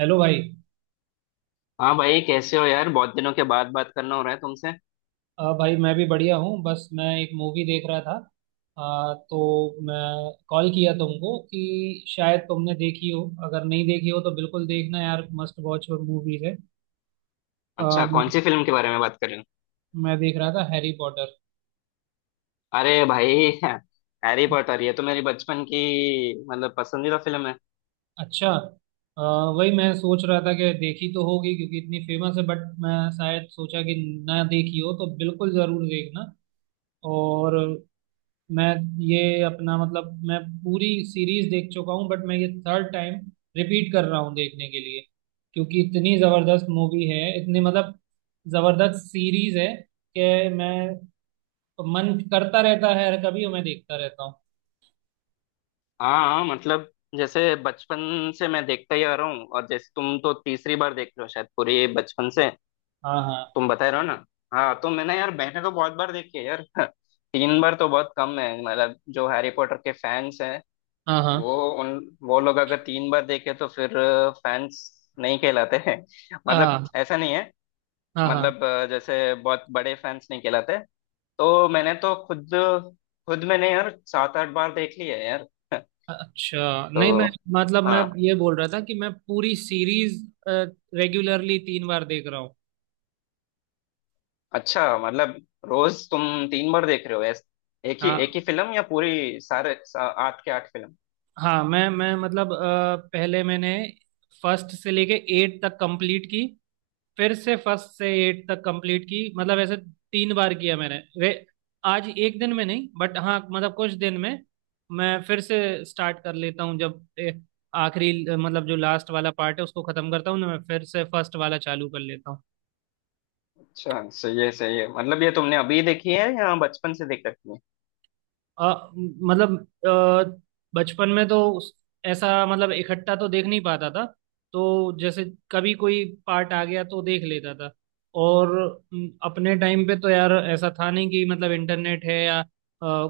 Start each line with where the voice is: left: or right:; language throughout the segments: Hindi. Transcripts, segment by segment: right: हेलो भाई।
left: हाँ भाई, कैसे हो यार? बहुत दिनों के बाद बात करना हो रहा है तुमसे।
right: भाई मैं भी बढ़िया हूँ। बस मैं एक मूवी देख रहा था। तो मैं कॉल किया तुमको कि शायद तुमने देखी हो, अगर नहीं देखी हो तो बिल्कुल देखना यार, मस्ट वॉच मूवीज है। अ,
left: अच्छा,
right: मैं
left: कौन सी फिल्म के बारे में बात कर रहे हो?
right: मैं देख रहा था हैरी पॉटर।
left: अरे भाई, हैरी पॉटर! ये तो मेरी बचपन की मतलब, पसंदीदा फिल्म है।
right: अच्छा। अ, वही मैं सोच रहा था कि देखी तो होगी क्योंकि इतनी फेमस है, बट मैं शायद सोचा कि ना देखी हो तो बिल्कुल ज़रूर देखना। और मैं ये अपना मतलब मैं पूरी सीरीज देख चुका हूँ, बट मैं ये थर्ड टाइम रिपीट कर रहा हूँ देखने के लिए, क्योंकि इतनी जबरदस्त मूवी है, इतनी मतलब जबरदस्त सीरीज है कि मैं मन करता रहता है और कभी मैं देखता रहता हूँ।
left: हाँ हाँ, मतलब जैसे बचपन से मैं देखता ही आ रहा हूँ, और जैसे तुम तो तीसरी बार देख रहे हो शायद, पूरी बचपन से
right: हाँ,
left: तुम बता रहे हो ना। हाँ तो मैंने यार, मैंने तो बहुत बार देखी है यार तीन बार तो बहुत कम है, मतलब जो हैरी पॉटर के फैंस हैं,
right: हाँ, हाँ, हाँ,
left: वो वो लोग अगर तीन बार देखे तो फिर फैंस नहीं कहलाते हैं मतलब
right: हाँ,
left: ऐसा नहीं है,
right: हाँ, हाँ।
left: मतलब जैसे बहुत बड़े फैंस नहीं कहलाते। तो मैंने तो खुद, खुद मैंने यार 7 8 बार देख ली है यार
right: अच्छा
left: तो
right: नहीं मैं। मतलब मैं
left: हाँ,
right: ये बोल रहा था कि मैं पूरी सीरीज रेगुलरली तीन बार देख रहा हूँ।
left: अच्छा मतलब रोज तुम 3 बार देख रहे हो? ऐस
right: हाँ,
left: एक ही फिल्म, या पूरी 8 के 8 फिल्म?
right: हाँ। मैं मतलब पहले मैंने फर्स्ट से लेके एट तक कंप्लीट की, फिर से फर्स्ट से एट तक कंप्लीट की, मतलब ऐसे तीन बार किया मैंने। रे, आज एक दिन में नहीं, बट हाँ मतलब कुछ दिन में मैं फिर से स्टार्ट कर लेता हूँ। जब आखिरी मतलब जो लास्ट वाला पार्ट है उसको खत्म करता हूँ ना, मैं फिर से फर्स्ट वाला चालू कर लेता हूँ।
left: अच्छा, सही है सही है। मतलब ये तुमने अभी देखी है या बचपन से देख रखी है?
right: मतलब अ, बचपन में तो ऐसा मतलब इकट्ठा तो देख नहीं पाता था। तो जैसे कभी कोई पार्ट आ गया तो देख लेता था। और अपने टाइम पे तो यार ऐसा था नहीं कि मतलब इंटरनेट है या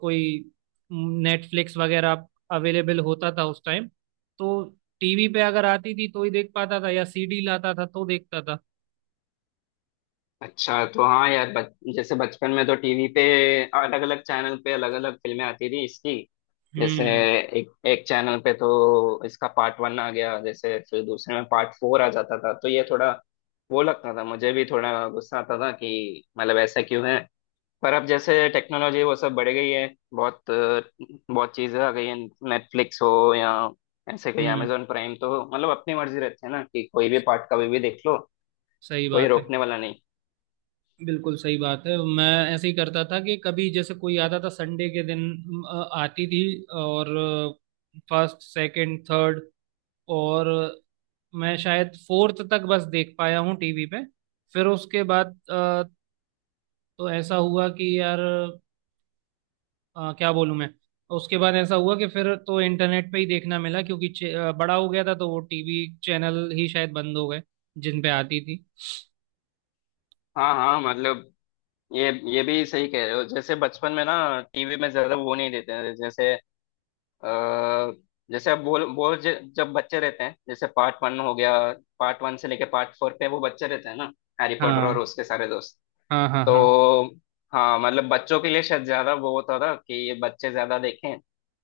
right: कोई नेटफ्लिक्स वगैरह अवेलेबल होता था उस टाइम। तो टीवी पे अगर आती थी तो ही देख पाता था, या सीडी लाता था तो देखता था।
left: अच्छा तो हाँ यार, जैसे बचपन में तो टीवी पे अलग अलग चैनल पे अलग अलग फिल्में आती थी इसकी। जैसे
right: हम्म,
left: एक एक चैनल पे तो इसका पार्ट वन आ गया, जैसे फिर दूसरे में पार्ट फोर आ जाता था, तो ये थोड़ा वो लगता था, मुझे भी थोड़ा गुस्सा आता था कि मतलब ऐसा क्यों है। पर अब जैसे टेक्नोलॉजी वो सब बढ़ गई है, बहुत बहुत चीज़ें आ गई हैं। नेटफ्लिक्स हो या ऐसे कहीं
right: हम्म।
left: अमेजोन प्राइम, तो मतलब अपनी मर्जी रहती है ना कि कोई भी पार्ट कभी भी देख लो,
right: सही
left: कोई
right: बात है।
left: रोकने वाला नहीं।
right: बिल्कुल सही बात है। मैं ऐसे ही करता था कि कभी जैसे कोई आता था संडे के दिन आती थी। और फर्स्ट, सेकंड, थर्ड और मैं शायद फोर्थ तक बस देख पाया हूँ टीवी पे। फिर उसके बाद तो ऐसा हुआ कि यार क्या बोलूँ मैं। उसके बाद ऐसा हुआ कि फिर तो इंटरनेट पे ही देखना मिला क्योंकि बड़ा हो गया था तो वो टीवी चैनल ही शायद बंद हो गए जिन पे आती थी।
left: हाँ हाँ, मतलब ये भी सही कह रहे हो। जैसे बचपन में ना, टीवी में ज्यादा वो नहीं देते हैं। जैसे आ, जैसे अब बोल बोल ज- जब बच्चे रहते हैं, जैसे पार्ट वन हो गया, पार्ट वन से लेके पार्ट फोर पे वो बच्चे रहते हैं ना, हैरी पॉटर और
right: हाँ,
left: उसके सारे दोस्त।
right: हाँ, हाँ, हाँ।
left: तो हाँ, मतलब बच्चों के लिए शायद ज्यादा वो होता था कि ये बच्चे ज्यादा देखें।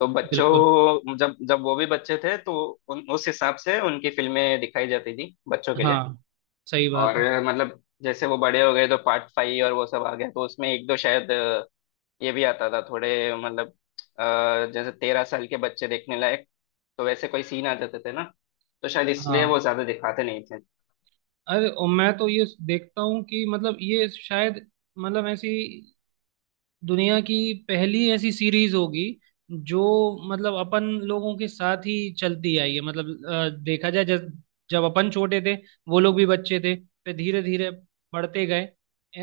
left: तो
right: बिल्कुल।
left: बच्चों जब जब वो भी बच्चे थे तो उस हिसाब से उनकी फिल्में दिखाई जाती थी बच्चों के लिए।
right: हाँ, सही बात
left: और
right: है।
left: मतलब जैसे वो बड़े हो गए तो पार्ट फाइव और वो सब आ गया, तो उसमें एक दो शायद, ये भी आता था थोड़े, मतलब जैसे 13 साल के बच्चे देखने लायक, तो वैसे कोई सीन आ जाते थे ना, तो शायद इसलिए वो
right: हाँ।
left: ज्यादा दिखाते नहीं थे।
right: अरे और मैं तो ये देखता हूँ कि मतलब ये शायद मतलब ऐसी दुनिया की पहली ऐसी सीरीज होगी जो मतलब अपन लोगों के साथ ही चलती आई है। मतलब देखा जाए, जब जब अपन छोटे थे वो लोग भी बच्चे थे, फिर धीरे धीरे बढ़ते गए।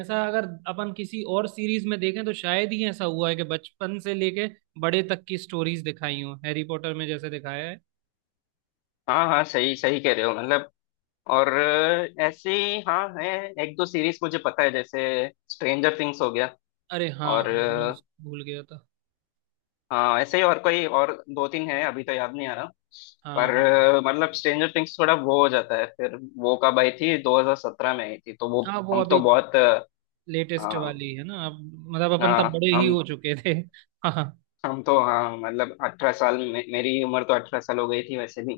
right: ऐसा अगर अपन किसी और सीरीज में देखें तो शायद ही ऐसा हुआ है कि बचपन से लेके बड़े तक की स्टोरीज दिखाई हो हैरी पॉटर में जैसे दिखाया है।
left: हाँ हाँ, सही सही कह रहे हो। मतलब और ऐसे ही हाँ है, एक दो सीरीज मुझे पता है, जैसे स्ट्रेंजर थिंग्स हो गया।
right: अरे हाँ,
left: और
right: हाँ, मैं उस भूल गया था।
left: हाँ ऐसे ही और कोई और 2 3 है, अभी तो याद नहीं आ रहा।
right: हाँ,
left: पर
right: हाँ,
left: मतलब स्ट्रेंजर थिंग्स थोड़ा वो हो जाता है, फिर वो कब आई थी, 2017 में आई थी, तो वो
right: हाँ। वो
left: हम तो
right: अभी
left: बहुत
right: लेटेस्ट
left: हाँ
right: वाली है ना अब। मतलब अपन तब
left: हाँ,
right: बड़े ही हो चुके थे। हाँ।
left: हम तो हाँ, मतलब 18 साल मेरी उम्र तो 18 साल हो गई थी वैसे भी।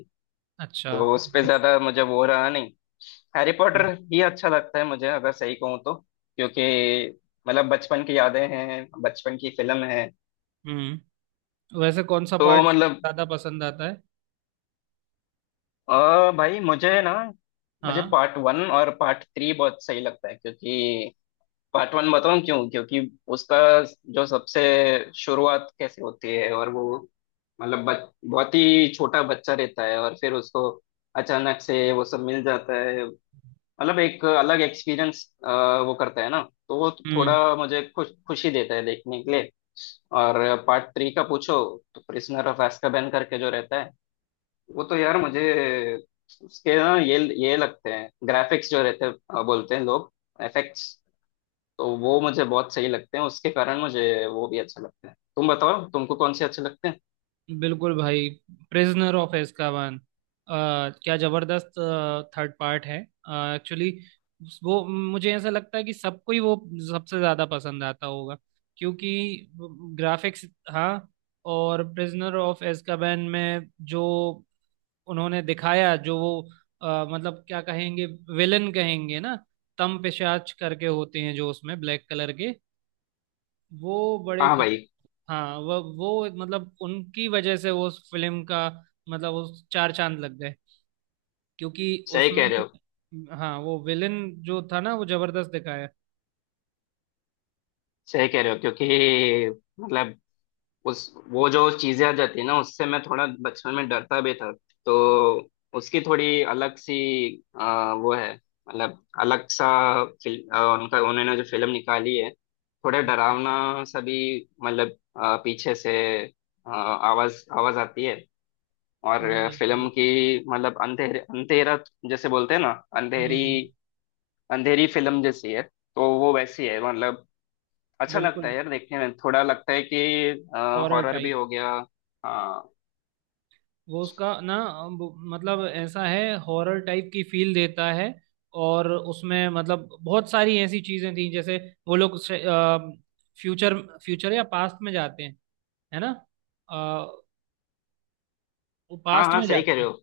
right: अच्छा।
left: तो उस पे ज्यादा मुझे वो रहा नहीं। हैरी पॉटर ही अच्छा लगता है मुझे, अगर सही कहूँ तो, क्योंकि मतलब बचपन की यादें हैं, बचपन की फिल्म है।
right: हम्म। वैसे कौन सा
left: तो
right: पार्ट
left: मतलब,
right: ज्यादा पसंद आता है?
left: और भाई मुझे ना, मुझे
right: हाँ।
left: पार्ट वन और पार्ट थ्री बहुत सही लगता है। क्योंकि पार्ट वन बताऊं क्यों, क्योंकि उसका जो सबसे शुरुआत कैसे होती है, और वो मतलब बहुत ही छोटा बच्चा रहता है और फिर उसको अचानक से वो सब मिल जाता है। मतलब एक अलग एक्सपीरियंस वो करता है ना, तो वो
right: हम्म।
left: थोड़ा मुझे खुश खुशी देता है देखने के लिए। और पार्ट थ्री का पूछो तो प्रिजनर ऑफ azkaban करके जो रहता है, वो तो यार मुझे, उसके ना ये लगते हैं ग्राफिक्स जो रहते हैं, बोलते हैं लोग एफेक्ट्स, तो वो मुझे बहुत सही लगते हैं। उसके कारण मुझे वो भी अच्छे लगते हैं। तुम बताओ तुमको कौन से अच्छे लगते हैं?
right: बिल्कुल भाई। प्रिजनर ऑफ एस्काबान, क्या जबरदस्त थर्ड पार्ट है एक्चुअली। वो मुझे ऐसा लगता है कि सबको ही वो सबसे ज्यादा पसंद आता होगा, क्योंकि ग्राफिक्स। हाँ। और प्रिजनर ऑफ एस्काबान में जो उन्होंने दिखाया जो वो, मतलब क्या कहेंगे, विलन कहेंगे ना, तम पिशाच करके होते हैं जो उसमें ब्लैक कलर के, वो बड़े
left: हाँ
right: खत।
left: भाई,
right: हाँ, वो मतलब उनकी वजह से वो उस फिल्म का मतलब उस चार चांद लग गए, क्योंकि
left: सही
right: उसमें।
left: कह रहे हो।
right: हाँ, वो विलन जो था ना वो जबरदस्त दिखाया।
left: सही कह रहे हो, क्योंकि मतलब उस, वो जो चीजें आ जाती है ना उससे मैं थोड़ा बचपन में डरता भी था। तो उसकी थोड़ी अलग सी वो है, मतलब अलग सा फिल्म उनका, उन्होंने जो फिल्म निकाली है, थोड़ा
right: हम्म,
left: डरावना सा भी। मतलब पीछे से आवाज आवाज आती है, और
right: नहीं, नहीं, सही है।
left: फिल्म की मतलब अंधेरे अंधेरा, जैसे बोलते हैं ना
right: हम्म,
left: अंधेरी,
right: हम्म।
left: अंधेरी फिल्म जैसी है। तो वो वैसी है, मतलब अच्छा लगता
right: बिल्कुल,
left: है यार देखने में, थोड़ा लगता है कि
right: हॉरर
left: हॉरर भी
right: टाइप।
left: हो गया। हाँ
right: वो उसका ना मतलब ऐसा है हॉरर टाइप की फील देता है। और उसमें मतलब बहुत सारी ऐसी चीजें थी जैसे वो लोग फ्यूचर फ्यूचर या पास्ट में जाते हैं, है ना? अ, वो
left: हाँ
right: पास्ट
left: हाँ,
right: में
left: सही कह
right: जाते
left: रहे
right: हैं।
left: हो।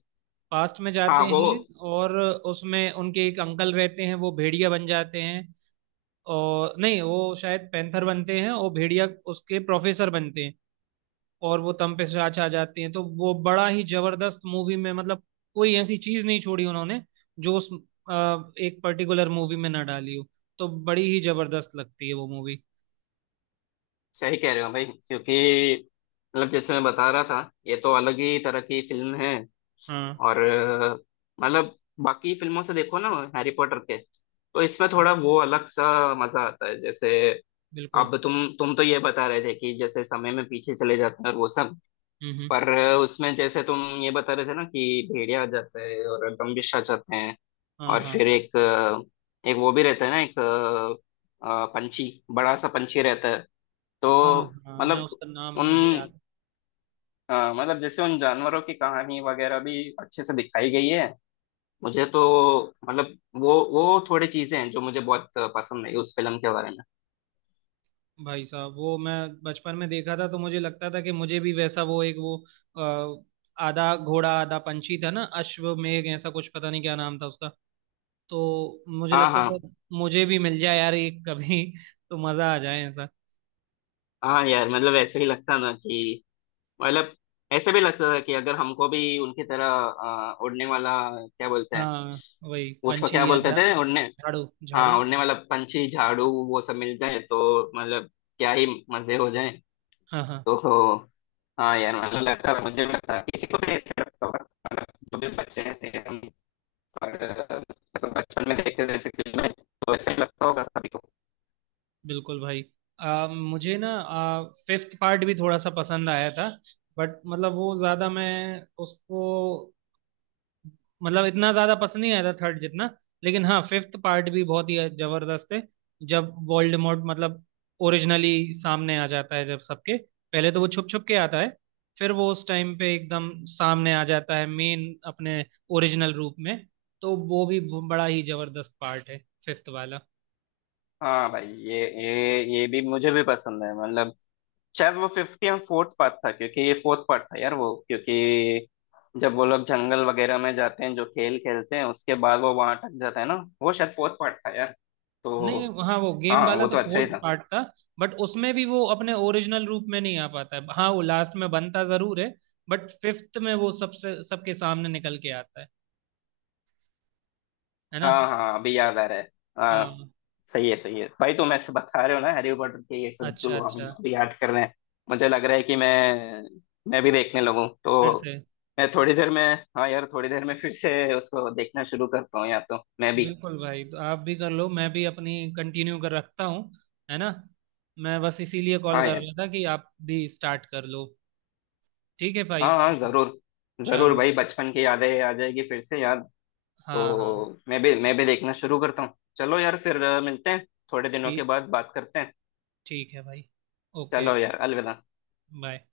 right: पास्ट में
left: हाँ
right: जाते
left: वो,
right: हैं और उसमें उनके एक अंकल रहते हैं, वो भेड़िया बन जाते हैं। और नहीं, वो शायद पैंथर बनते हैं और भेड़िया उसके प्रोफेसर बनते हैं। और वो तम पे साँच आ जाती है तो वो बड़ा ही जबरदस्त मूवी में मतलब कोई ऐसी चीज नहीं छोड़ी उन्होंने जो उस एक पर्टिकुलर मूवी में ना डाली हो। तो बड़ी ही जबरदस्त लगती है वो मूवी।
left: सही कह रहे हो भाई, क्योंकि मतलब जैसे मैं बता रहा था ये तो अलग ही तरह की फिल्म है।
right: हाँ।
left: और मतलब बाकी फिल्मों से देखो ना, हैरी पॉटर के, तो इसमें थोड़ा वो अलग सा मजा आता है। जैसे
right: बिल्कुल।
left: अब तुम तो ये बता रहे थे कि जैसे समय में पीछे चले जाते हैं और वो सब।
right: हम्म, हम्म।
left: पर उसमें जैसे तुम ये बता रहे थे ना कि भेड़िया आ जाते हैं और दम्भिष आ जाते हैं।
right: हाँ,
left: और फिर
right: हाँ,
left: एक एक वो भी रहता है ना, एक पंछी, बड़ा सा पंछी रहता है।
right: हाँ, हाँ,
left: तो
right: हाँ मैं
left: मतलब
right: उसका नाम
left: उन,
right: मुझे याद।
left: मतलब जैसे उन जानवरों की कहानी वगैरह भी अच्छे से दिखाई गई है मुझे तो। मतलब वो थोड़ी चीजें हैं जो मुझे बहुत पसंद आई उस फिल्म के बारे में।
right: भाई साहब, वो मैं बचपन में देखा था तो मुझे लगता था कि मुझे भी वैसा वो एक वो अ, आधा घोड़ा आधा पंछी था ना, अश्वमेघ ऐसा कुछ, पता नहीं क्या नाम था उसका। तो मुझे
left: हाँ
right: लगता था
left: हाँ
right: मुझे भी मिल जाए यार एक कभी। तो मजा आ जाए ऐसा।
left: हाँ यार, मतलब ऐसे ही लगता ना कि मतलब ऐसे भी लगता था कि अगर हमको भी उनकी तरह उड़ने वाला, क्या बोलते हैं,
right: हाँ, वही
left: उसको क्या
right: पंछी या
left: बोलते
right: झा
left: थे उड़ने।
right: झाड़ू, झाड़ू।
left: हाँ उन्हें, मतलब पंछी, झाड़ू, वो सब मिल जाए तो मतलब क्या ही मजे हो जाए।
right: हाँ, हाँ।
left: तो हाँ यार, मतलब लगता है, मुझे भी लगता है, किसी को भी ऐसे लगता होगा। मतलब जो भी बच्चे हैं, थे हम, और, मतलब बचपन में देखते थे ऐसी फिल्में, तो ऐसे ही लगता होगा सभी को।
right: बिल्कुल भाई। मुझे ना फिफ्थ पार्ट भी थोड़ा सा पसंद आया था, बट मतलब वो ज्यादा मैं उसको मतलब इतना ज्यादा पसंद नहीं आया था थर्ड जितना। लेकिन हाँ, फिफ्थ पार्ट भी बहुत ही जबरदस्त है। जब वोल्डेमॉर्ट मतलब ओरिजिनली सामने आ जाता है जब सबके, पहले तो वो छुप छुप के आता है, फिर वो उस टाइम पे एकदम सामने आ जाता है मेन अपने ओरिजिनल रूप में। तो वो भी बड़ा ही जबरदस्त पार्ट है फिफ्थ वाला।
left: हाँ भाई, ये भी मुझे भी पसंद है। मतलब शायद वो फिफ्थ या फोर्थ पार्ट था, क्योंकि ये फोर्थ पार्ट था यार वो, क्योंकि जब वो लोग जंगल वगैरह में जाते हैं, जो खेल खेलते हैं, उसके बाद वो वहां अटक जाता है ना, वो शायद फोर्थ पार्ट था यार। तो
right: नहीं, हाँ, वो गेम
left: हाँ,
right: वाला
left: वो
right: तो
left: तो अच्छा ही
right: फोर्थ
left: था।
right: पार्ट था। बट उसमें भी वो अपने ओरिजिनल रूप में नहीं आ पाता है। हाँ, वो लास्ट में बनता जरूर है बट फिफ्थ में वो सबसे सबके सामने निकल के आता है ना?
left: हाँ हाँ, अभी याद आ रहा है। हाँ
right: हाँ।
left: सही है भाई, तुम ऐसे बता रहे हो ना हैरी पॉटर के ये सब,
right: अच्छा,
left: जो हम
right: अच्छा।
left: अभी याद कर रहे हैं, मुझे लग रहा है कि मैं भी देखने लगूं
right: फिर
left: तो।
right: से।
left: मैं थोड़ी देर में, हाँ यार थोड़ी देर में फिर से उसको देखना शुरू करता हूँ, या तो मैं भी।
right: बिल्कुल भाई, तो आप भी कर लो, मैं भी अपनी कंटिन्यू कर रखता हूँ, है ना? मैं बस इसीलिए कॉल
left: हाँ
right: कर
left: यार,
right: रहा था कि आप भी स्टार्ट कर लो। ठीक है भाई।
left: हाँ हाँ
right: फिर
left: जरूर, जरूर
right: चलो।
left: भाई, बचपन की यादें आ जाएगी फिर से याद। तो
right: हाँ, हाँ।
left: मैं भी देखना शुरू करता हूँ। चलो यार, फिर मिलते हैं, थोड़े दिनों के
right: ठीक,
left: बाद बात करते हैं।
right: ठीक है भाई। ओके।
left: चलो यार, अलविदा।
right: बाय।